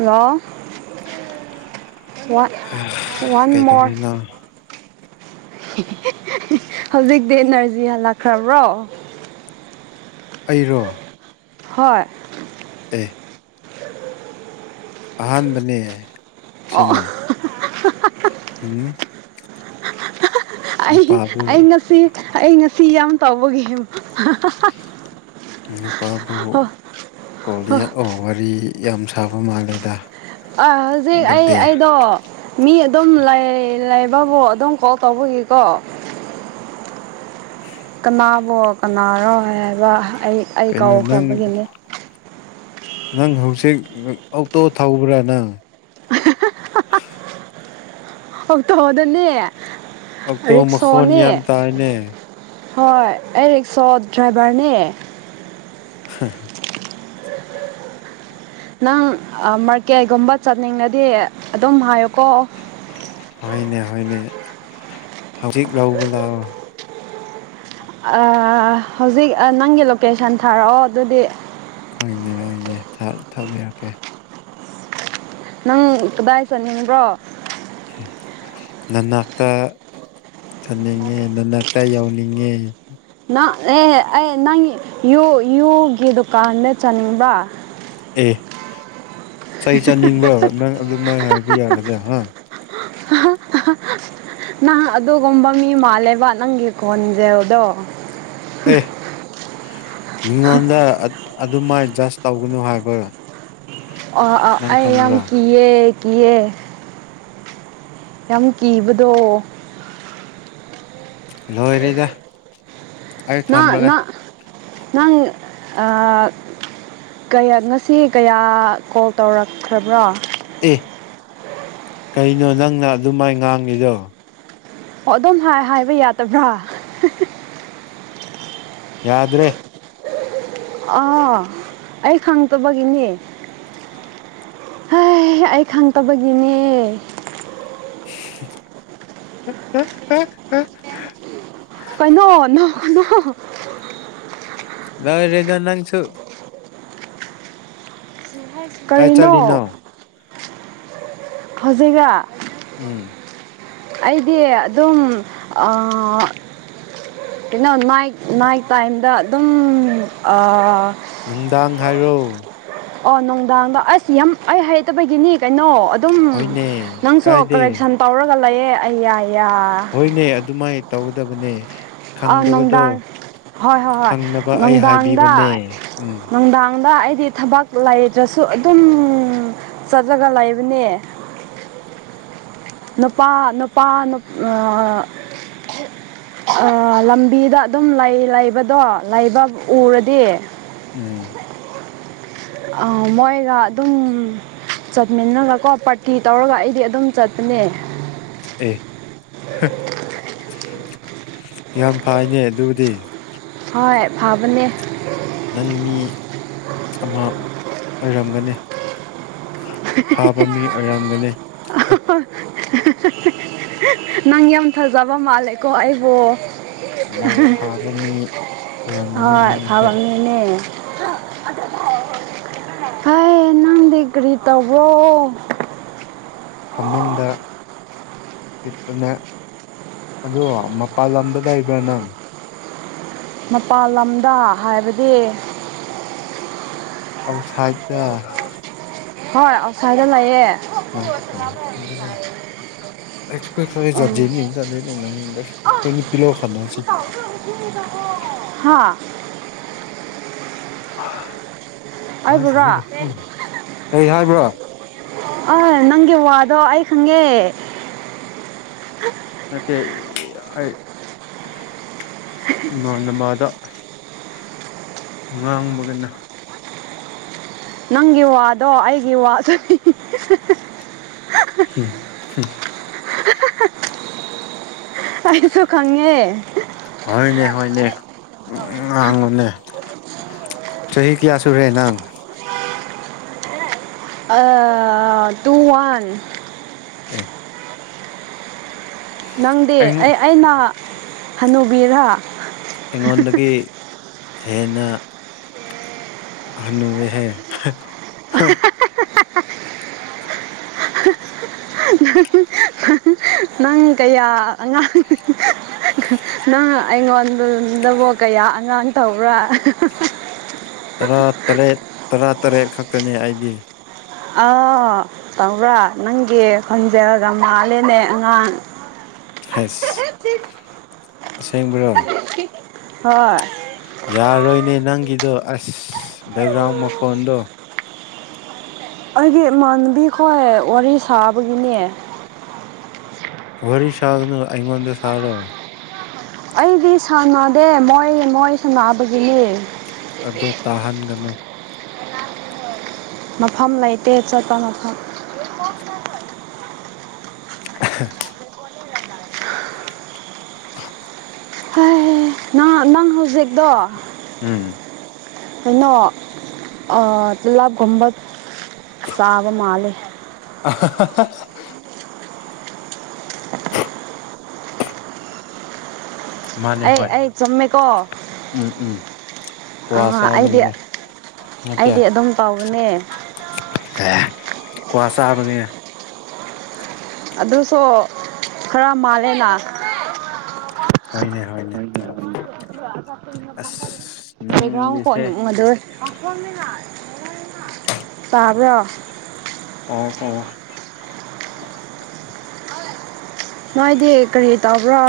hello one one ꯃꯣꯔ ꯀꯩꯗꯧꯔꯤꯅꯣ ꯍꯧꯖꯤꯛꯇꯤ ꯏꯅꯔꯖꯤ ꯍꯜꯂꯛꯈ꯭ꯔꯕ꯭ꯔꯣ ꯑꯩꯔꯣ ꯍꯣꯏ ꯑꯦ ꯑꯍꯥꯟꯕꯅꯦ ꯑꯣ ꯁꯤꯅ ꯎꯝ ꯑꯩ ꯅꯨꯄꯥꯕꯨ ꯑꯩ ꯉꯁꯤ ꯑꯩ ꯉꯁꯤ ꯌꯥꯝ ꯇꯧꯕꯒꯤ ꯅꯨꯄꯥꯕ ꯀꯣꯜꯗ ꯌꯥꯑꯣ ꯋꯥꯔꯤ ꯌꯥꯝ ꯁꯥꯕ ꯃꯥꯜꯂꯦꯗ ꯑ ꯍꯧꯖꯤꯛ ꯑꯩ ꯑꯗꯨꯗꯤ ꯑꯩꯗꯣ ꯃꯤ ꯑꯗꯨꯝ ꯂꯩꯕꯕꯨ ꯑꯗꯨꯝ ꯀꯣꯜ ꯇꯧꯕꯒꯤꯀꯣ ꯀꯅꯥꯕꯣ ꯀꯅꯥꯔꯣ ꯍꯥꯏ ꯍꯥꯏꯕ ꯑꯩ ꯑꯩ ꯀꯩꯅꯣ ꯅꯪ ꯀꯥꯎꯈ꯭ꯔꯕꯒꯤꯅꯤ ꯅꯪ ꯍꯧꯖꯤꯛ ꯑꯣꯛꯇꯣ ꯊꯧꯕ꯭ꯔꯥ ꯅꯪ [inaudible] ꯑꯣꯛꯇꯣꯗꯅꯦ ꯑꯣꯛꯇꯣ ꯃꯈꯣꯟ ꯌꯥꯝ ꯔꯤꯛꯁꯣꯅꯦ ꯇꯥꯌꯦꯅꯦ ꯍꯣꯏ ꯑꯩ ꯔꯤꯛꯁꯣ ꯗ꯭ꯔꯥꯏꯚꯔ ꯅꯦ ꯍ ꯅꯪ ꯃꯥꯔꯀꯦꯠ ꯒꯨꯝꯕ ꯆꯠꯅꯤꯡꯂꯗꯤ ꯑꯗꯨꯝ ꯍꯥꯏꯌꯨꯀꯣ ꯍꯣꯏꯅꯦ ꯍꯣꯏꯅꯦ ꯍꯧꯖꯤꯛ ꯂꯧꯕ ꯂꯥꯛꯑꯣ ꯑꯥ ꯍꯧꯖꯤꯛ ꯅꯪꯒꯤ ꯂꯣꯀꯦꯁꯟ ꯊꯥꯔꯛꯑꯣ ꯑꯗꯨꯗꯤ ꯍꫭꯏꯅꯦ ꯍꫭꯏꯅꯦ ꯊꯥꯔꯛ ꯊꯥꯕꯤꯔꯛꯀꯦ ꯅꯪ ꯀꯗꯥꯏ ꯆꯠꯅꯤꯡꯕ꯭ꯔꯣ ꯅꯟꯅꯥꯛꯛꯇ ꯆꯟꯅꯤꯡꯉꯦ ꯅꯅꯥꯛꯇ ꯌꯧꯅꯤꯡꯉꯦ ꯅꯪ ꯑꯦ ꯑꯩ ꯅꯪ ꯌꯨꯒꯤ ꯗꯨꯀꯥꯟꯗ ꯆꯥꯠꯅꯤꯡꯕ꯭ꯔ ꯑꯦ ꯆꯩ ꯆꯥꯅꯤꯡꯕ꯭ꯔꫭ ꯅꯪ ꯑꯗꯨꯃꯥꯏꯅ ꯍꯥꯏꯕ ꯌꯥꯒꯗ꯭ꯔ ꯍꯥ [unintelligible] [unintelligible] ꯅꯪ ꯑꯗꯨꯒꯨꯝꯕ ꯃꯤ ꯃꯥꯜꯂꯦꯕ ꯅꯪꯒꯤ ꯈꫭꯟꯖꯦꯜꯗꯣ ꯑꯦ ꯃꯤꯉꯣꯟꯗ ꯑꯗꯨꯃꯥꯏ ꯖꯁ ꯇꯧꯒꯅꯨ ꯍꯥꯏꯕ [unintelligible] ꯅꯪ ꯑꯩ ꯌꯥꯝ ꯈꯪꯕ꯭ꯔꯣ ꯀꯤꯌꯦ ꯀꯤꯌꯦ ꯌꯥꯝ ꯀꯤꯕꯗꯣ ꯂꯣꯏꯔꯤꯗ ꯅꯥ ꯅꯥ ꯅꯪ ꯑꯥ ꯀꯌꯥ ꯉꯁꯤ ꯀꯌꯥ ꯀꯣꯜ ꯇꯧꯔꯛꯈ꯭ꯔꯕ꯭ꯔꯣ ꯑꯦ ꯀꯩꯅꯣ ꯅꯪꯅ ꯑꯗꯨꯃꯥꯏ ꯉꯥꯡꯉꯤꯗꯣ ꯑꯣ ꯑꯗꯨꯝ ꯍꯥꯏ ꯍꯥꯏꯕ ꯌꯥꯗꯕ꯭ꯔꯥ ꯌꯥꯗ꯭ꯔꯦ ꯑꯥ ꯑꯩ ꯈꯪꯇꯕꯒꯤꯅꯤ ꯍꯦꯏ ꯑꯩ ꯈꯪꯇꯕꯒꯤꯅꯦ [unintelligible] [unintelligible] ꯀꯩꯅꯣ ꯅꯣꯛꯀꯅꯣ ꯂꯣꯏꯔꯦꯗ ꯅꯪꯁꯨ [inaudible] ꯀꯥꯏ ꯀꯔꯤꯅꯣ ꯆꯠꯂꯤꯅꯣ ꯍꯧꯖꯤꯛꯔ ꯎꯝ ꯑꯩꯗꯤ ꯑꯗꯨꯝ ꯑꯥ ꯀꯩꯅꯣ ꯅꯥꯏꯠ ꯅꯥꯏꯠ ꯇꯥꯏꯝꯗ ꯑꯗꯨꯝ ꯑꯥ ꯅꯨꯡꯗꯥꯡ ꯍꯥꯏꯔꯣ ꯑꯣ ꯅꯨꯡꯗꯥꯡꯗ ꯑꯁ ꯌꯥꯝ ꯑꯩ ꯍꯩꯇꯕꯒꯤꯅꯤ ꯀꯩꯅꯣ ꯑꯗꯨꯝ ꯍꯣꯏꯅꯦ ꯅꯪꯁꯨ ꯀꯥꯏꯗꯦ ꯀꯔꯦꯛꯁꯟ ꯇꯧꯔꯒ ꯂꯩꯌꯦ ꯑꯩꯌꯥ ꯌꯥ ꯍꯣꯏꯅꯦ ꯑꯗꯨꯃꯥꯏꯅ ꯇꯧꯒꯗꯕꯅꯦ ꯑꯥ ꯈꯪꯗꯕꯗꯣ ꯅꯨꯡꯗꯥꯡ ꯍꯣꯏ ꯍꯣꯏ ꯍꯣꯏ ꯈꯪꯅꯕ ꯑꯩ ꯅꯨꯡꯗꯥꯡꯗ ꯍꯥꯏꯕꯤꯕꯅꯦ ꯎꯝ ꯅꯨꯡꯗꯥꯡꯗ ꯑꯩꯗꯤ ꯊꯥꯕꯛ ꯂꯩꯇ꯭ꯔꯥꯁꯨ ꯑꯗꯨꯝ ꯆꯠꯂꯒ ꯂꯩꯕꯅꯤ ꯅꯨꯄꯥ ꯅꯨꯄꯥ ꯅꯨꯞ ꯑꯥ ꯑꯥ ꯂꯝꯕꯤꯗ ꯑꯗꯨꯝ ꯂꯩ ꯂꯩꯕꯗꯣ ꯂꯩꯕꯛ ꯎꯔꯥꯗꯤ ꯎꯝ ꯑꯥ ꯃꯣꯏꯒ ꯑꯗꯨꯝ ꯆꯠꯃꯤꯟꯅꯒ ꯀꯣ ꯄꯥꯔꯇꯤ ꯇꯧꯔꯒ ꯑꯩꯗꯤ ꯑꯗꯨꯝ ꯆꯠꯄꯅꯦ ꯑꯦ ꯌꯥꯝ ꯐꯥꯏꯅꯦ ꯑꯗꯨꯗꯤ ꯍꯣꯏ ꯐꯥꯕꯅꯦ ꯅꯪ ꯃꯤ ꯑꯃ ꯑꯣꯏꯔꯝꯒꯅꯤ ꯑꯐꯥꯕ ꯃꯤ ꯑꯣꯏꯔꯝꯒꯅꯤ [unintelligible] ꯅꯪ ꯌꯥꯝ ꯐꯖꯕ ꯃꯥꯜꯂꯦꯀꯣ ꯑꯩꯕꯨ ꯌꯥꯝ ꯐꯥꯕ ꯃꯤ ꯑꯣꯏꯔꯝꯒꯅꯤ ꯍꯣꯏ ꯅꯪꯁꯦ [unintelligible] ꯍꯩ ꯅꯪ ꯗꯤ ꯀ꯭ꯔꯤ ꯇꯧꯕ꯭ꯔꯣ ꯐꯃꯨꯡꯗ ꯑꯗꯣ ꯃꯄꯥꯟ ꯂꯝꯗ ꯂꯩꯕ꯭ꯔꯥ ꯅꯪ ꯃꯄꯥꯜ ꯂꯝꯗ ꯍꯥꯏꯕꯗꯤ ꯑꯣꯠꯁꯥꯏꯠꯇ ꯍꯣꯏ ꯑꯣꯠꯁꯥꯏꯠꯗ ꯂꯩꯌꯦ ꯅꯪ ꯎꯝ [unintelligible] ꯍꯥꯥ ꯑꯩꯕꯨꯔꯣ [unintelligible] ꯀꯔꯤ ꯍꯥꯏꯕ꯭ꯔꯣ ꯑꯥꯏ ꯅꯪꯒꯤ ꯋꯥꯗꯣ ꯑꯩ ꯈꯪꯉꯦ ꯅꯠꯇꯦ ꯑꯩ ꯏꯃꯥꯟꯅꯃꯥꯗ ꯉꯥꯡꯕꯒꯅꯦ ꯅꯪꯒꯤ ꯋꯥꯗꯣ ꯑꯩꯒꯤ ꯋꯥꯁꯨꯅꯤ [unintelligible] ꯑꯩꯁꯨ ꯈꯪꯉꯦ ꯍꯣꯏꯅꯦ ꯍꯣꯏꯅꯦ ꯉꯥꯡꯉꯨꯅꯦ ꯆꯍꯤ ꯀꯌꯥꯁꯨ ꯔꯦ ꯅꯪ ꯇꯨ ꯋꯥꯟ ꯑꯦ ꯅꯪꯗꯤ ꯑꯦ ꯑꯩꯅ ꯍꯟꯅꯨꯕꯤꯔ ꯑꯩꯉꯣꯟꯗꯒꯤ ꯍꯦꯟꯅ ꯍꯟꯅꯨꯋꯦꯍꯦ [unintelligible] [inaudible] [unintelligible] ꯅꯪ ꯀꯌꯥ ꯑꯉꯥꯡ ꯅꯪ ꯑꯩꯉꯣꯟꯗꯕꯨ ꯀꯌꯥ ꯑꯉꯥꯡ ꯇꯧꯕ꯭ꯔꯥ ꯇꯔꯥ ꯇꯔꯦꯠ ꯇꯔꯥ ꯇꯔꯦꯠ ꯈꯛꯇꯅꯦ ꯑꯩꯒꯤ ꯑ ꯇꯧꯕ꯭ꯔꯥ ꯅꯪꯒꯤ ꯈꯣꯟꯖꯔꯒ ꯃꯥꯜꯂꯦꯅꯦ ꯑꯉꯥꯡ [unintelligible] [inaudible] ꯑꯁꯦꯡꯕꯔꯣ [unintelligible] ꯍꯣꯏ ꯌꯥꯔꯣꯏꯅꯦ ꯅꯪꯒꯤꯗꯣ ꯑꯁ ꯕꯦꯛꯒ꯭ꯔꯥꯎꯟ ꯃꯈꯣꯟꯗꯣ ꯑꯩꯒꯤ ꯏꯃꯥꯟꯕꯤꯈ ꯋꯥꯔꯤ ꯁꯥꯕꯒꯤꯅꯦ ꯋꯥꯔꯤ ꯁꯥꯒꯅꯨ ꯑꯩꯉꯣꯟꯗ ꯁꯥꯔꫭ ꯑꯩꯗꯤ ꯁꯥꯟꯅꯗꯦ ꯃꯣꯏ ꯃꯣꯏ ꯁꯥꯟꯅꯕꯒꯤꯅꯦ ꯑꯗꫭ ꯇꯥꯍꯟꯒꯅꯨ ꯃꯐꯝ ꯂꯩꯇꯦ ꯆꯠꯄ ꯃꯐꯝ [inaudible] [unintelligible] [inaudible] ꯍꯥꯏ ꯅ ꯅꯪ ꯍꯧꯖꯤꯛꯇꯣ ꯎꯝ ꯀꯩꯅꫭ ꯑ ꯇꯂꯞꯀꯨꯝꯕ ꯆꯥꯕ ꯃꯥꯂꯦ [unintelligible] ꯃꯥꯅꯦ ꯑꯩ ꯍꯣꯏ ꯑꯩ ꯆꯨꯝꯃꯦꯀꯣ ꯎꯝ ꯎꯝ ꯑ ꯀ꯭ꯋꯥ ꯑꯩꯗꯤ ꯆꯥꯕꯒꯤꯅꯦ ꯑꯩꯗꯤ ꯑꯗꯨꯝ ꯇꯥꯎꯒꯅꯦ ꯑꯦ ꯀ꯭ꯋꯥ ꯆꯥꯕꯅꯤ ꯑꯗꯨꯁꯨ ꯈꯔ ꯃꯥꯜꯂꯦꯅ ꯍꫭꯏꯅꯦ ꯍꫭꯏꯅꯦ ꯕ꯭ꯂꯦꯛꯒ꯭ꯔꯥꯎꯟ [unintelligible] ꯅꯪꯒꯤꯁꯦ [unintelligible] ꯇꯥꯕ꯭ꯔꯣ ꯇꯥꯏ ꯇꯥꯏ ꯅꯣꯏꯗꯤ ꯀꯔꯤ ꯇꯧꯕ꯭ꯔꯣ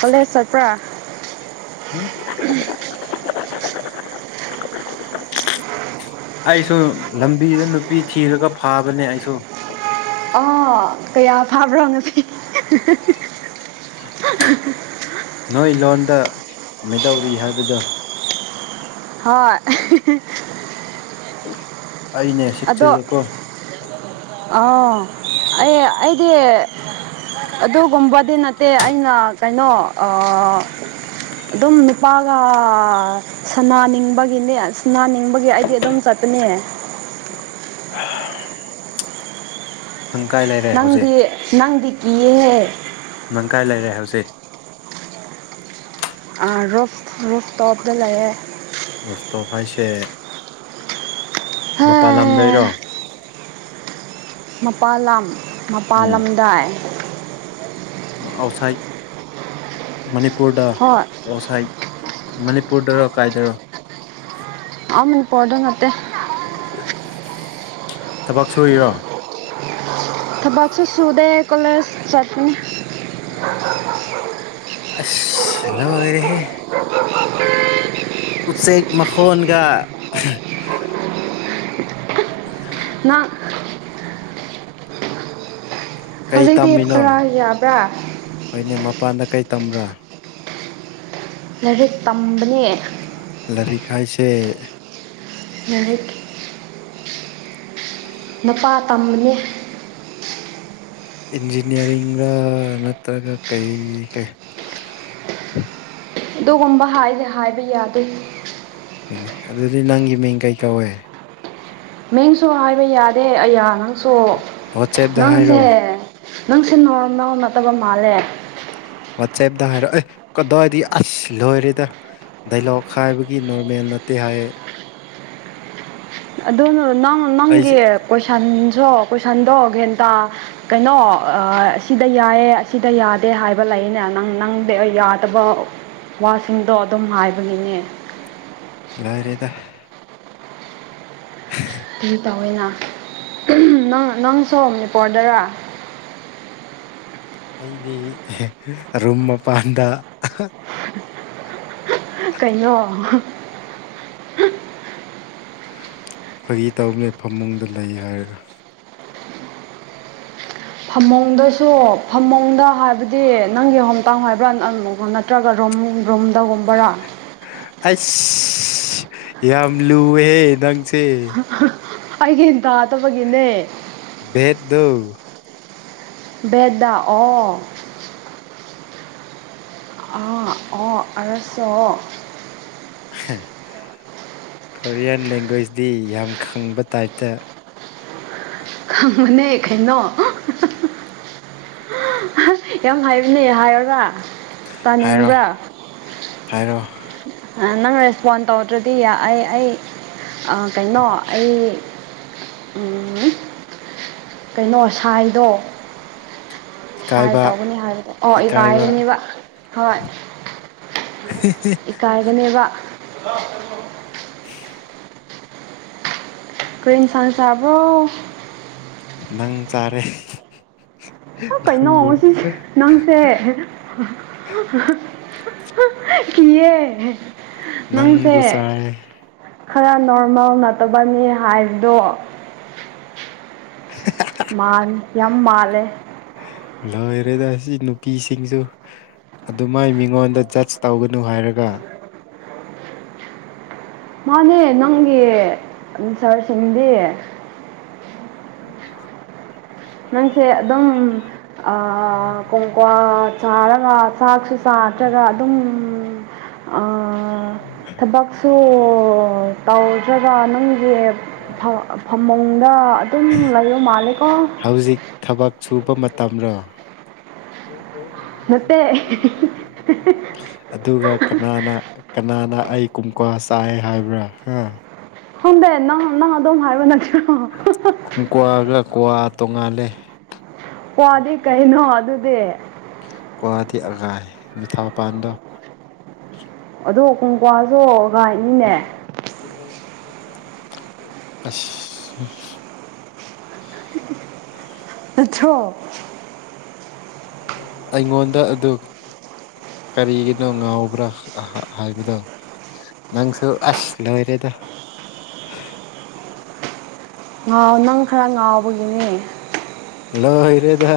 ꯀꯣꯂꯦꯖ ꯆꯠꯄ꯭ꯔꯥ ꯎꯝ [unintelligible] ꯑꯩꯁꯨ ꯂꯝꯕꯤꯗ ꯅꯨꯄꯤ ꯊꯤꯔꯒ ꯐꯥꯕꯅꯦ ꯑꯩꯁꯨ ꯑꯥ ꯀꯌꯥ ꯐꯥꯕ꯭ꯔꯣ ꯉꯁꯤ [unintelligible] ꯅꯣꯏ ꯂꯣꯟꯗ ꯃꯩꯗꯧꯔꯤ ꯍꯥꯏꯕꯗꯣ ꯍꯣꯏ [unintelligible] ꯑꯩꯅꯦ ꯆꯦꯛꯁꯤꯜꯂꯨ ꯀꯣ ꯑꯥ ꯑꯩ ꯑꯩꯗꯤ ꯑꯗꯨꯒꯨꯝꯕꯗꯤ ꯅꯠꯇꯦ ꯑꯩꯅ ꯀꯩꯅꯣ ꯑꯗꯨꯝ ꯅꯨꯅꯤꯄꯥꯒ ꯁꯅꯥꯅꯤꯡꯕꯒꯤꯅꯦ ꯁꯅꯥꯅꯤꯡꯕꯒꯤ ꯑꯩꯗꯤ ꯑꯗꯨꯝ ꯆꯠꯄꯅꯦ [inaudible] ꯅꯪ ꯀꯥꯏ ꯂꯩꯔꯦ ꯍꯧꯖꯤꯛ ꯅꯪꯗꯤ ꯅꯪꯗꯤ ꯀꯤꯌꯦꯍꯦ ꯅꯪ ꯀꯥꯏ ꯂꯩꯔꯦ ꯍꯧꯖꯤꯛ ꯔꯣꯐ ꯔꯣꯐ ꯇꯣꯞꯗ ꯂꯩꯌꯦ ꯔꯣꯁꯇꯣꯞ ꯍꯥꯏꯁꯦ ꯃꯄꯥꯟ ꯂꯝꯗꯔꯣ ꯃꯄꯥꯥꯟꯜ ꯂꯝ ꯎꯝ ꯃꯄꯥꯜꯂꯝꯗꯥꯏ ꯑꯥꯎꯠꯁꯥꯏꯠ ꯃꯅꯤꯄꯨꯔꯗ ꯍꯣꯏ ꯑꯥꯎꯠꯁꯥꯏꯠ ꯃꯅꯤꯄꯨꯔꯗꯔꯣ ꯀꯥꯏꯗꯔꯣ ꯑ ꯃꯅꯤꯄꯣꫪꯗ ꯅꯠꯇꯦ ꯊꯕꯛ ꯁꯨꯔꯤꯔꯣ ꯊꯕꯥꯛꯁꯨ ꯁꯨꯗꯦ ꯀꫭꯂꯦꯖ ꯆꯠꯅꯤ ꯑꯁ ꯂꫭꯏꯔꯦꯍꯦ ꯎꯆꯦꯛ ꯃꯈꯣꯟꯒ [unintelligible] ꯅꯪ ꯀꯩ ꯍꯧꯖꯤꯩꯗꯤ ꯇꯝꯃꯤꯅꯣ ꯈꯔ ꯌꯥꯕ꯭ꯔꯥ ꯍꯣꯏꯅꯦ ꯃꯄꯥꯟꯗ ꯀꯩ ꯇꯝꯕ꯭ꯔꯥ ꯂꯥꯏꯔꯤꯛ ꯇꯝꯕꯅꯦ ꯂꯥꯏꯔꯤꯛ ꯍꯥꯏꯁꯦ ꯂꯥꯏꯔꯤꯛ ꯅꯨꯄꯥ ꯇꯝꯕꯅꯦ ꯏꯟꯖꯤꯅꯤꯌꯥꯔꯤꯡꯒ ꯅꯠꯇ꯭ꯔꯒ ꯀꯩ ꯀꯩ ꯑꯗꯨꯒꯨꯝꯕ ꯍꯥꯏꯁꯦ ꯍꯥꯏꯕ ꯌꯥꯗꯦ ꯑꯩꯣꯏꯅꯦ ꯑꯗꯨꯗꯤ ꯅꯪꯒꯤ ꯃꯤꯡ ꯀꯩ ꯀꯧꯋꯦ ꯃꯤꯡꯁꯨ ꯍꯥꯏꯕ ꯌꯥꯗꯦ ꯑꯌꯥ ꯅꯪꯁꯨ ꯋꯥꯆꯦꯞꯇ ꯅꯪꯁꯦ ꯍꯥꯏꯔꯣ ꯅꯪ ꯁꯤ ꯅꫭꫪꯃꯦꯜ ꯅꯠꯇꯕ ꯃꯥꯜꯂꯦ ꯋꯥꯆꯦꯞꯇ ꯍꯥꯏꯔꯣ ꯑꯦ ꯀꯗꯋꯥꯗꯤ ꯑꯁ ꯂꯣꯏꯔꯦꯗ ꯗꯥꯏꯂꯣꯛ ꯈꯥꯏꯕꯒꯤ ꯅꯣꯔꯃꯦꯜ ꯅꯠꯇꯦ ꯍꯥꯏꯌꯦ ꯑꯗꯨꯅ ꯅꯪ ꯑꯩꯁꯦ ꯅꯪꯒꯤ ꯀꯣꯏꯁꯟꯁꯨ ꯀꯣꯏꯁꯟꯗꯣ ꯍꯦꯟꯇꯥ ꯀꯩꯅꯣ ꯑꯁꯤꯗ ꯌꯥꯏꯌꯦ ꯑꯁꯤꯗ ꯌꯥꯗꯦ ꯍꯥꯏꯕ ꯂꯩꯅꯦ ꯅꯪ ꯅꯪꯗꯤ ꯌꯥꯗꯕ ꯋꯥꯁꯤꯡꯗꯣ ꯑꯗꯨꯝ ꯍꯥꯏꯕꯒꯤꯅꯦ ꯂꯣꯏꯔꯦꯗ [unintelligible] ꯀꯔꯤ ꯇꯧꯋꯦꯅ ꯅꯪ ꯅꯪꯁꯨ ꯃꯅꯤꯄꯨꯔꯗꯔꯥ ꯑꯩꯗꯤ ꯔꯨꯝ ꯃꯄꯥꯟꯗ [unintelligible] ꯀꯩꯅꯣ ꯐꯒꯤ ꯇꯧꯅꯦ ꯐꯃꯨꯡꯗ ꯂꯩ ꯍꯥꯏꯔꯒ ꯐꯃꯨꯡꯗꯁꯨ ꯐꯃꯣꯡꯗ ꯍꯥꯏꯕꯗꯤ ꯅꯪꯒꯤ ꯍꯣꯝꯇꯥꯡ ꯍꯥꯏꯕ꯭ꯔꯥ ꯅꯠꯇ꯭ꯔꯒ ꯔꯣꯝ ꯔꯨꯝꯗꯒꯨꯝꯕꯔꯥ ꯑꯁ ꯌꯥꯝ ꯂꯨꯑꯦꯍꯦ ꯅꯪꯁꯦ ꯑꯩꯒꯤ ꯏꯟ ꯇꯗꯕꯒꯤꯅꯦ ꯕꯦꯗ ꯕꯦꯗꯥꯑꯣ ꯑꯥ ꯑꯣ ꯑꯣ ꯑꯣ ꯀꯣꯔꯤꯌꯥꯟ ꯂꯦꯡꯒ꯭ꯋꯦꯖꯇꯤ ꯌꯥꯝ ꯈꯪꯕ ꯇꯥꯏꯞꯇ ꯈꯪꯅꯦ ꯑꯩꯈꯥꯏꯅꯣ ꯌꯥꯝ ꯍꯥꯏꯕꯅꯦ ꯍꯥꯏꯔꯔꯕ ꯍꯥꯏꯔꯣ ꯍꯥꯏꯔꯣ ꯅꯪ ꯔꯦꯁꯄꯣꯟ ꯇꯧꯗ꯭ꯔꯗꯤ ꯑꯩ ꯑꯩ ꯀꯩꯅꯣ ꯑꯩ ꯀꯩꯅꯣ ꯁꯥꯏꯗꯣ ꯁꯨꯥꯏ ꯏꯀꯥꯏꯕ ꯇꯧꯒꯅꯤ ꯍꯥꯏꯕꯗꯣ ꯑꯣ ꯏꯀꯥꯏꯕ ꯏꯒꯥꯏꯔꯅꯦꯕ ꯍꯣꯏ ꯀ ꯏꯀꯥꯏꯒꯅꯦꯕ [unintelligible] ꯀ꯭ꯔꯔꯤꯦꯟꯁꯥꯟꯁꯦ ꯑꯕꯣ ꯅꯪ ꯆꯥꯔꯦ ꯀꯩꯅꯣ ꯅꯪꯕꯨ ꯉꯁꯤꯁꯦ ꯅꯪꯁꯦ ꯀꯤꯌꯦ ꯅꯪꯁꯦ ꯅꯪꯕꯨ ꯆꯥꯔꯦ ꯈꯔ ꯅꯣꯔꯃꯦꯜ ꯅꯠꯇꯕꯅꯤ ꯍꯥꯏꯕꯗꯣ ꯃꯥ ꯌꯥꯝ ꯃꯥꯜꯂꯦ ꯂꯣꯏꯔꯦꯗ ꯁꯤ ꯅꯨꯄꯤꯁꯤꯡꯁꯨ ꯑꯗꯨꯃꯥꯏ ꯃꯤꯉꯣꯟꯗ ꯖꯁ ꯇꯧꯒꯅꯨ ꯍꯥꯏꯔꯒ ꯃꯥꯅꯦ ꯅꯪꯒꯤ ꯁꯥꯔꯁꯤꯡꯗꯤ ꯁꯤꯌꯥ ꯅꯪꯁꯦ ꯑꯗꯨꯝ ꯀꯣꯡꯀ꯭ ꯆꯥꯔꯒ ꯆꯥꯛꯁꯨ ꯆꯥꯇ꯭ꯔꯒ ꯑꯗꯨꯝ ꯎꯝ ꯊꯕꯛꯁꯨ ꯇꯧꯗ꯭ꯔꯕ ꯅꯅꯨꯡꯒꯤ ꯐꯃꯨꯡꯗ ꯑꯗꯨꯝ ꯂꯩꯕ ꯃꯥꯜꯂꯦꯀꯣ ꯍꯧꯖꯤꯛ ꯊꯕꯛ ꯁꯨꯕ ꯃꯇꯝꯔꯣ ꯀ ꯆ ꯅꯠꯇꯦ ꯑꯗꯨꯒ ꯀꯅꯥꯅ ꯀꯅꯥꯅ ꯑꯩ ꯀꯨꯝꯀ꯭ ꯆꯥꯏ ꯍꯥꯏꯕ꯭ꯔꯥ ꯍꯥ ꯍꯣꯟꯗꯦ ꯅꯪ ꯅꯪ ꯑꯗꯨꯝ ꯍꯥꯏꯕ ꯅꯠꯇꯦꯣ ꯀ꯭ꯋꯥꯒ ꯀ꯭ꯋꯥ ꯇꯣꯡꯉꯥꯜꯂꯦ ꯋꯥꯗꯤ ꯀꯩꯅꯣ ꯑꯗꯨꯗꯤ ꯀꯋꯥꯗꯤ ꯑꯒꯥ ꯃꯤꯊꯥ ꯄꯥꯟꯗꯥꯣ ꯑꯗꯨꯗꯣ ꯀꯨꯡꯀ꯭ꯋꯥꯁꯨ [inaudible] ꯑꯆꯣ ꯑꯩꯉꯣꯟꯗ ꯑꯗꯨ ꯀꯔꯤꯒꯤꯅꯣ ꯉꯥꯎꯕ꯭ꯔꯥ ꯍꯥꯏꯕꯗꯣ ꯅꯪꯁꯨ ꯑꯁ ꯂꯣꯏꯔꯦꯗ ꯉꯥꯎ ꯅꯪ ꯈꯔ ꯉꯥꯎꯕꯒꯤꯅꯦ ꯍꯜꯂꯣ ꯍꯤꯔꯦꯗ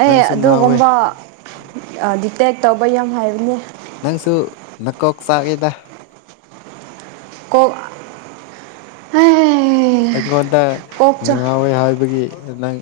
ꯑꯩ ꯑꯗꯨꯒꯨꯝꯕ ꯗꯤꯇꯦꯛ ꯇꯧꯕ ꯌꯥꯝ ꯍꯥꯏꯕꯅꯦ ꯅꯪꯁꯨ ꯅꯀꯣꯛ ꯆꯥꯛꯏꯗ ꯀ‌ꯣꯛ ꯑꯩꯉꯣꯟꯗ ꯆꯥꯛ ꯅꯨꯡꯉꯥꯎꯋꯦ ꯍꯥꯏꯕꯒꯤ ꯅꯪ